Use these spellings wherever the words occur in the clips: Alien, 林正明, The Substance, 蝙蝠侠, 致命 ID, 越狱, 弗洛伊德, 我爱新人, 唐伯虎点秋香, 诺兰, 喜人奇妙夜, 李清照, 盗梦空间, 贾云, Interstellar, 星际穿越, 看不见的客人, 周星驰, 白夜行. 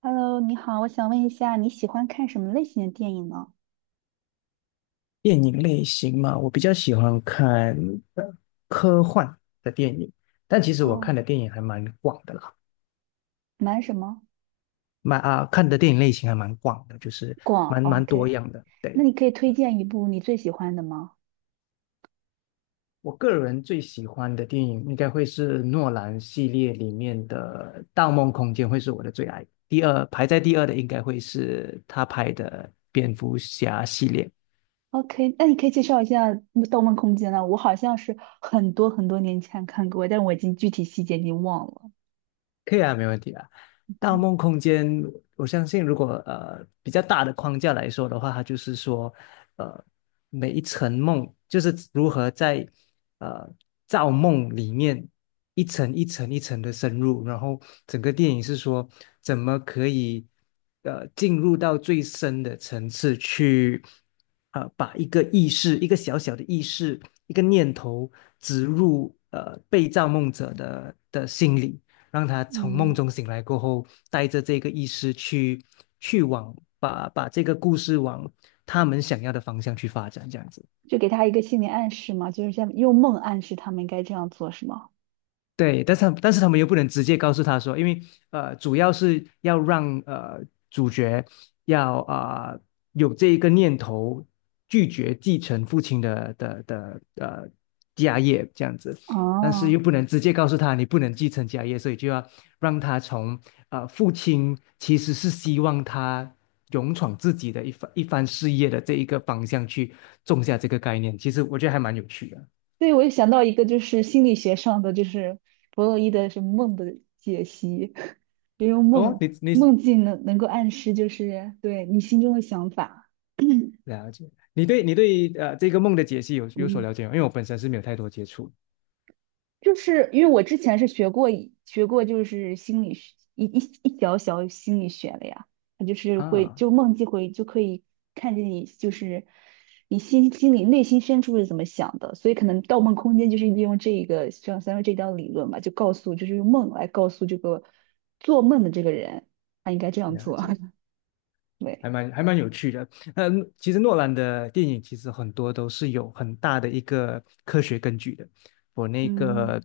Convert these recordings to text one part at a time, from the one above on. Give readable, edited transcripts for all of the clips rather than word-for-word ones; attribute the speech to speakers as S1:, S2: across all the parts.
S1: Hello，你好，我想问一下，你喜欢看什么类型的电影呢？
S2: 电影类型嘛，我比较喜欢看呃科幻的电影，但其实我看
S1: 哦，
S2: 的电影还蛮广的啦，
S1: 蛮什么？
S2: 看的电影类型还蛮广的，就是
S1: 广
S2: 蛮多
S1: ，OK。
S2: 样的。
S1: 那
S2: 对，
S1: 你可以推荐一部你最喜欢的吗
S2: 我个人最喜欢的电影应该会是诺兰系列里面的《盗梦空间》会是我的最爱，第二排在第二的应该会是他拍的《蝙蝠侠》系列。
S1: ？OK，那你可以介绍一下《盗梦空间》呢？我好像是很多很多年前看过，但我已经具体细节已经忘了。
S2: 可以啊，没问题啊。盗梦空间，我相信如果比较大的框架来说的话，它就是说，呃，每一层梦就是如何在呃造梦里面一层一层一层的深入，然后整个电影是说怎么可以进入到最深的层次去，把一个小小的意识一个念头植入被造梦者的心里。让他从梦
S1: 嗯，
S2: 中醒来过后，带着这个意识去往把这个故事往他们想要的方向去发展，这样子。
S1: 就给他一个心理暗示嘛，就是这样用梦暗示他们应该这样做，是吗？
S2: 对，但是他们又不能直接告诉他说，因为主要是要让主角要啊、呃有这一个念头，拒绝继承父亲的家业这样子，但是
S1: 哦，
S2: 又不能直接告诉他你不能继承家业，所以就要让他从父亲其实是希望他勇闯自己的一番一番事业的这一个方向去种下这个概念，其实我觉得还蛮有趣的。
S1: 对，我也想到一个，就是心理学上的，就是弗洛伊德是梦的解析，就用
S2: 哦，
S1: 梦
S2: 你
S1: 梦境能够暗示，就是对你心中的想法。
S2: 了解。你对这个梦的解析有所
S1: 嗯，
S2: 了解吗？因为我本身是没有太多接触
S1: 就是因为我之前是学过，就是心理学一小小心理学的呀，它就是会
S2: 啊，
S1: 就梦境会就可以看见你就是你心里内心深处是怎么想的，所以可能《盗梦空间》就是利用这一个像三说这条理论吧，就告诉就是用梦来告诉这个做梦的这个人他应该这样
S2: 了
S1: 做，
S2: 解，
S1: 对，
S2: 还蛮有趣的。嗯，其实诺兰的电影其实很多都是有很大的一个科学根据的。我那
S1: 嗯，
S2: 个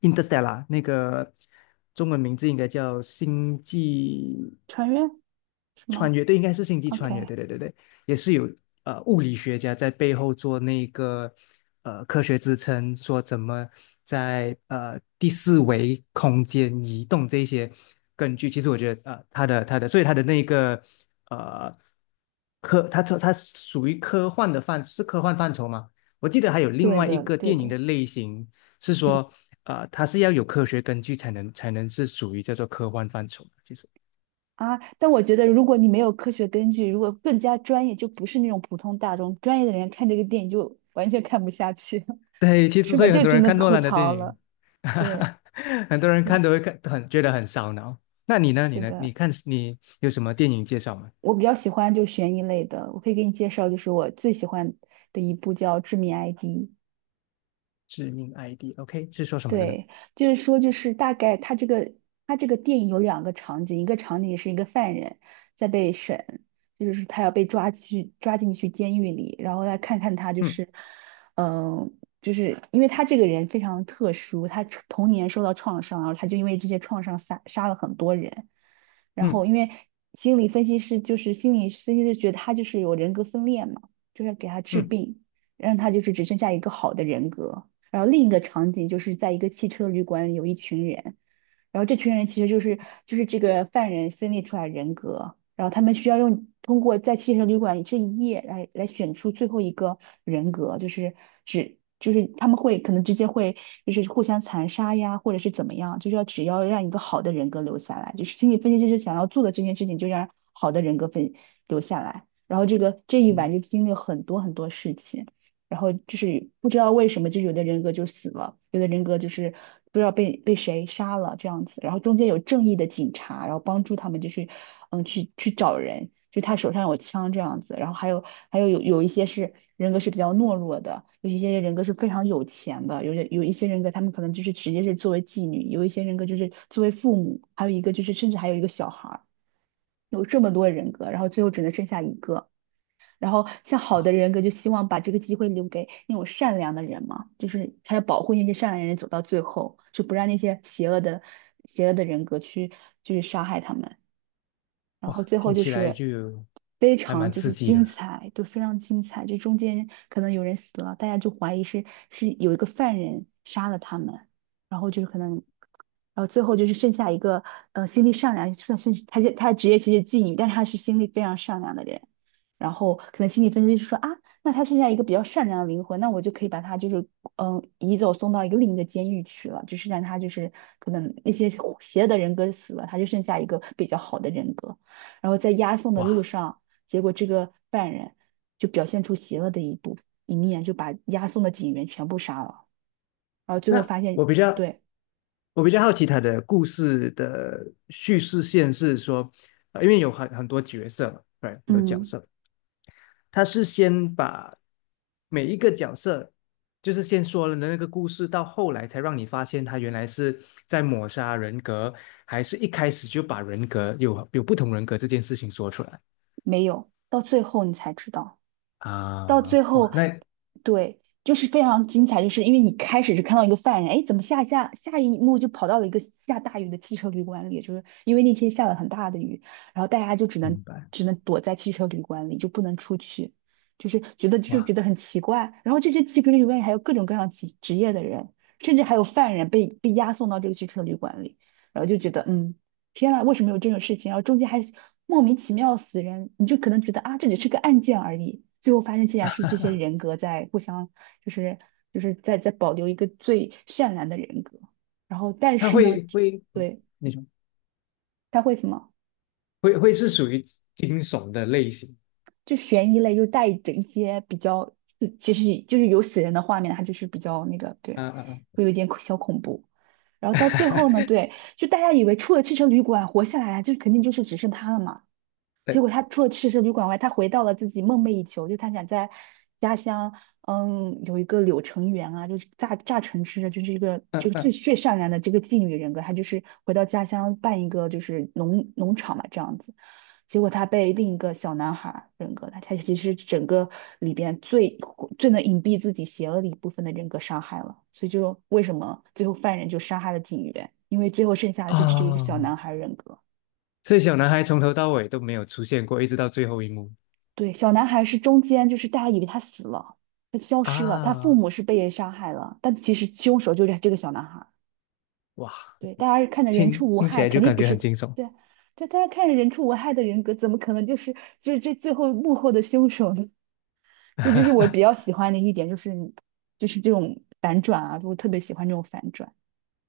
S2: 《Interstellar》那个中文名字应该叫《星际》
S1: 穿越是
S2: 穿
S1: 吗
S2: 越，对，应该是星际穿越，
S1: ？OK,
S2: 对对对对，也是有物理学家在背后做那个科学支撑，说怎么在第四维空间移动这些根据。其实我觉得他的他的，所以他的那个呃科，他他他属于科幻的范，是科幻范畴吗？我记得还有另
S1: 对
S2: 外一
S1: 的
S2: 个
S1: 对
S2: 电影
S1: 的，
S2: 的类型是
S1: 嗯。
S2: 说，它是要有科学根据才能是属于叫做科幻范畴的，其实。
S1: 啊，但我觉得如果你没有科学根据，如果更加专业，就不是那种普通大众，专业的人看这个电影就完全看不下去，
S2: 对，其实
S1: 是
S2: 所
S1: 吧？
S2: 以很
S1: 就
S2: 多
S1: 只
S2: 人
S1: 能
S2: 看诺
S1: 吐
S2: 兰的电
S1: 槽了。
S2: 影，
S1: 对，
S2: 很多人
S1: 对，
S2: 看都会看，很觉得很烧脑。那你呢？
S1: 是的，
S2: 你看你有什么电影介绍吗？
S1: 我比较喜欢就悬疑类的，我可以给你介绍，就是我最喜欢的一部叫《致命 ID》,
S2: 致命 ID，OK，是说什么的呢？
S1: 对，就是说，就是大概他这个电影有两个场景，一个场景是一个犯人在被审，就是他要被抓去抓进去监狱里，然后来看看他就
S2: 嗯
S1: 是，嗯、就是因为他这个人非常特殊，他童年受到创伤，然后他就因为这些创伤杀了很多人，然
S2: 嗯
S1: 后因为心理分析师觉得他就是有人格分裂嘛，就是要给他治
S2: 嗯
S1: 病，让他就是只剩下一个好的人格。然后另一个场景就是在一个汽车旅馆，有一群人，然后这群人其实就是这个犯人分裂出来人格，然后他们需要用通过在汽车旅馆这一夜来选出最后一个人格，就是只就是他们会可能直接会就是互相残杀呀，或者是怎么样，就是要只要让一个好的人格留下来，就是心理分析师想要做的这件事情，就让好的人格分留下来。然后这个这一晚
S2: 嗯，
S1: 就经历了很多很多事情。然后就是不知道为什么，就是有的人格就死了，有的人格就是不知道被谁杀了这样子。然后中间有正义的警察，然后帮助他们，就是去找人，就他手上有枪这样子。然后还有一些是人格是比较懦弱的，有一些人格是非常有钱的，有一些人格他们可能就是直接是作为妓女，有一些人格就是作为父母，还有一个就是甚至还有一个小孩儿，有这么多人格，然后最后只能剩下一个。然后像好的人格就希望把这个机会留给那种善良的人嘛，就是他要保护那些善良的人走到最后，就不让那些邪恶的人格去杀害他们。然
S2: 哇，
S1: 后最后
S2: 听
S1: 就
S2: 起来
S1: 是
S2: 就
S1: 非
S2: 还
S1: 常
S2: 蛮
S1: 就
S2: 刺
S1: 是
S2: 激
S1: 精
S2: 的。
S1: 彩，就非常精彩。这中间可能有人死了，大家就怀疑是有一个犯人杀了他们，然后就是可能，然后最后就是剩下一个心地善良，算是他职业其实是妓女，但是他是心地非常善良的人。然后可能心理分析师说啊，那他剩下一个比较善良的灵魂，那我就可以把他就是嗯移走送到一个另一个监狱去了，就是让他就是可能那些邪恶的人格死了，他就剩下一个比较好的人格。然后在押送的路
S2: 哇，
S1: 上，结果这个犯人就表现出邪恶的一面，就把押送的警员全部杀了，然后最后
S2: 那
S1: 发现，对，
S2: 我比较好奇他的故事的叙事线是说，因为有很多角色嘛，对，很多角
S1: 嗯，
S2: 色，他是先把每一个角色，就是先说了的那个故事，到后来才让你发现他原来是在抹杀人格，还是一开始就把人格有不同人格这件事情说出来
S1: 没有，到最后你才知道。到
S2: 啊？
S1: 最
S2: 哇，
S1: 后，
S2: 那
S1: 对，就是非常精彩，就是因为你开始是看到一个犯人，哎，怎么下一幕就跑到了一个下大雨的汽车旅馆里，就是因为那天下了很大的雨，然后大家就只能
S2: 明白。
S1: 只能躲在汽车旅馆里，就不能出去，就是觉得就觉
S2: 哇，
S1: 得很奇怪。然后这些汽车旅馆里还有各种各样职业的人，甚至还有犯人被押送到这个汽车旅馆里，然后就觉得嗯。天呐，为什么有这种事情？然后中间还莫名其妙死人，你就可能觉得啊，这只是个案件而已，最后发现竟然是这些人格在互相，就是就是在在保留一个最善良的人格。然后，但
S2: 他
S1: 是呢，
S2: 会，
S1: 对，
S2: 你说
S1: 他会什么？
S2: 会是属于惊悚的类型？
S1: 就悬疑类又带着一些比较，其实就是有死人的画面，它就是比较那个，
S2: 啊
S1: 对，
S2: 啊啊！
S1: 会有一点小恐怖。然后到最后呢，对，就大家以为出了汽车旅馆活下来，就肯定就是只剩他了嘛。结
S2: 对，
S1: 果他除了去社旅馆外，他回到了自己梦寐以求，就他想在家乡，嗯，有一个柳橙园啊，就是榨橙汁的，就是一个这
S2: 嗯
S1: 个最
S2: 嗯
S1: 最善良的这个妓女人格，他就是回到家乡办一个就是农场嘛这样子。结果他被另一个小男孩儿人格，他其实整个里边最最能隐蔽自己邪恶的一部分的人格伤害了，所以就为什么最后犯人就杀害了警员，因为最后剩下的就只有一个小
S2: 哦，
S1: 男孩人格。
S2: 所以小男孩从头到尾都没有出现过，一直到最后一幕
S1: 对，小男孩是中间，就是大家以为他死了，他消失了，他父
S2: 啊！
S1: 母是被人杀害了，但其实凶手就是这个小男孩。
S2: 哇，
S1: 对，大家看着人畜
S2: 听
S1: 无
S2: 听起
S1: 害，
S2: 来就
S1: 肯定
S2: 感
S1: 不
S2: 觉
S1: 是，
S2: 很惊悚。
S1: 对，这大家看着人畜无害的人格，怎么可能就是就是这最后幕后的凶手呢？所以就是我比
S2: 嗯
S1: 较喜欢的一点就是这种反转啊，我特别喜欢这种反转。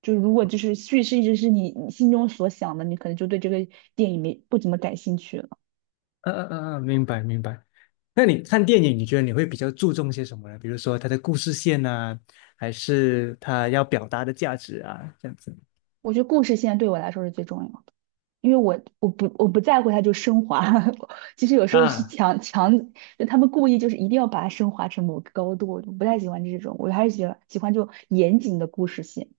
S1: 就是如果就是叙事一直是你心中所想的，你可能就对这个电影没不怎么感兴趣了。
S2: 嗯嗯嗯，明白明白。那你看电影，你觉得你会比较注重些什么呢？比如说它的故事线啊，还是它要表达的价值啊，这样子
S1: 我觉得故事现在对我来说是最重要的。因为我不在乎它就升华，其实有时候是
S2: 啊，
S1: 强，就他们故意就是一定要把它升华成某个高度，我就不太喜欢这种，我还是喜欢这种严谨的故事性，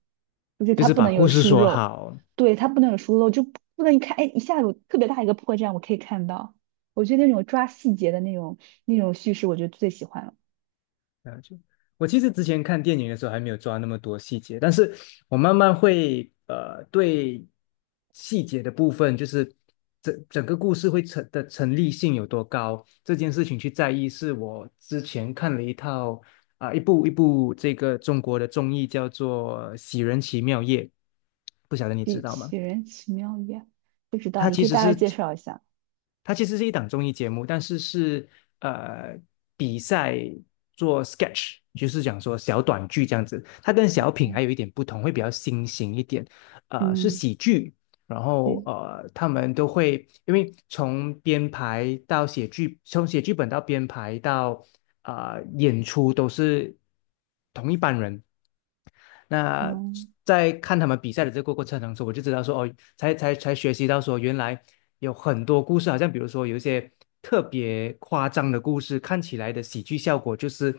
S1: 就是
S2: 就
S1: 它
S2: 是
S1: 不
S2: 把
S1: 能有
S2: 故事
S1: 疏
S2: 说
S1: 漏，
S2: 好，
S1: 对，它不能有疏漏，就不能一看，哎，一下有特别大一个破绽，我可以看到，我觉得那种抓细节的那种叙事，我就最喜欢了，
S2: 了就我其实之前看电影的时候还没有抓那么多细节，但是我慢慢会对细节的部分，就是整个故事会成立性有多高这件事情去在意，是我之前看了一套啊、一部这个中国的综艺叫做《喜人奇妙夜》，不晓得你知
S1: 对，
S2: 道吗？
S1: 杞人奇妙也不知道，
S2: 它
S1: 你
S2: 其
S1: 可以
S2: 实
S1: 大概
S2: 是。
S1: 介绍一下，
S2: 它其实是一档综艺节目，但是是呃比赛做 sketch，就是讲说小短剧这样子。它跟小品还有一点不同，会比较新型一点，是
S1: 嗯，
S2: 喜剧。然后
S1: 对，
S2: 他们都会因为从编排到写剧，从写剧本到编排到演出都是同一班人。那
S1: 嗯
S2: 在看他们比赛的这个过程当中，我就知道说哦，才学习到说原来有很多故事啊，好像比如说有一些特别夸张的故事，看起来的喜剧效果就是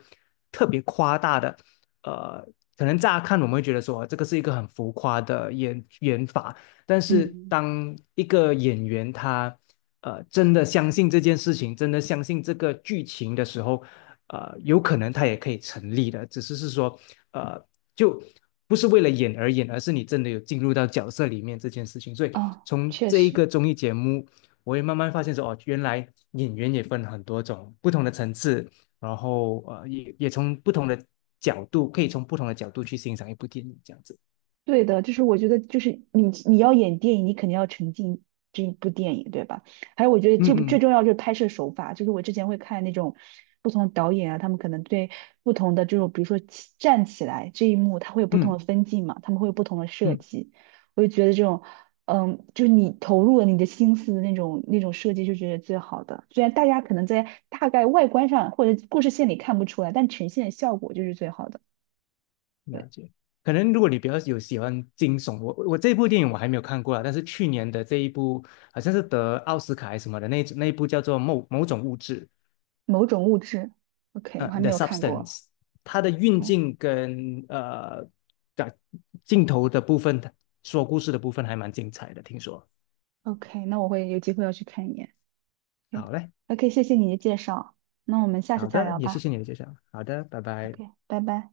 S2: 特别夸大的。呃，可能乍看我们会觉得说啊这个是一个很浮夸的演法，但是
S1: 嗯
S2: 当一个演员他真的相信这件事情，真的相信这个剧情的时候，有可能他也可以成立的，只是是说呃就。不是为了演而演，而是你真的有进入到角色里面这件事情，所以
S1: 啊，
S2: 从
S1: 确
S2: 这一
S1: 实。
S2: 个综艺节目，我也慢慢发现说，哦，原来演员也分很多种不同的层次，然后也从不同的角度，可以从不同的角度去欣赏一部电影，这样子。
S1: 对的，就是我觉得，就是你要演电影，你肯定要沉浸这一部电影，对吧？还有，我觉得
S2: 嗯
S1: 这部最重
S2: 嗯
S1: 要就是拍摄手法，就是我之前会看那种不同的导演啊，他们可能对不同的这种，比如说起站起来这一幕，他会有不同
S2: 嗯
S1: 的分镜嘛，他们会有不同的设
S2: 嗯，
S1: 计。我就觉得这种，嗯，就是你投入了你的心思的那种设计，就觉得最好的。虽然大家可能在大概外观上或者故事线里看不出来，但呈现效果就是最好的。
S2: 了
S1: 对。
S2: 解。可能如果你比较有喜欢惊悚，这部电影我还没有看过啊，但是去年的这一部好像是得奥斯卡还是什么的那一部叫做某种物质，
S1: 某种物质。OK,我还没
S2: The
S1: 有看过。
S2: Substance，它的运
S1: o
S2: 镜跟的镜头的部分，说故事的部分还蛮精彩的，听说。
S1: OK,那我会有机会要去看一眼。
S2: 好嘞，
S1: o o k 谢谢你的介绍。那我们下次
S2: 好
S1: 再
S2: 的，
S1: 聊
S2: 也谢
S1: 吧。
S2: 谢你的介绍。好的，拜拜。
S1: OK,拜拜。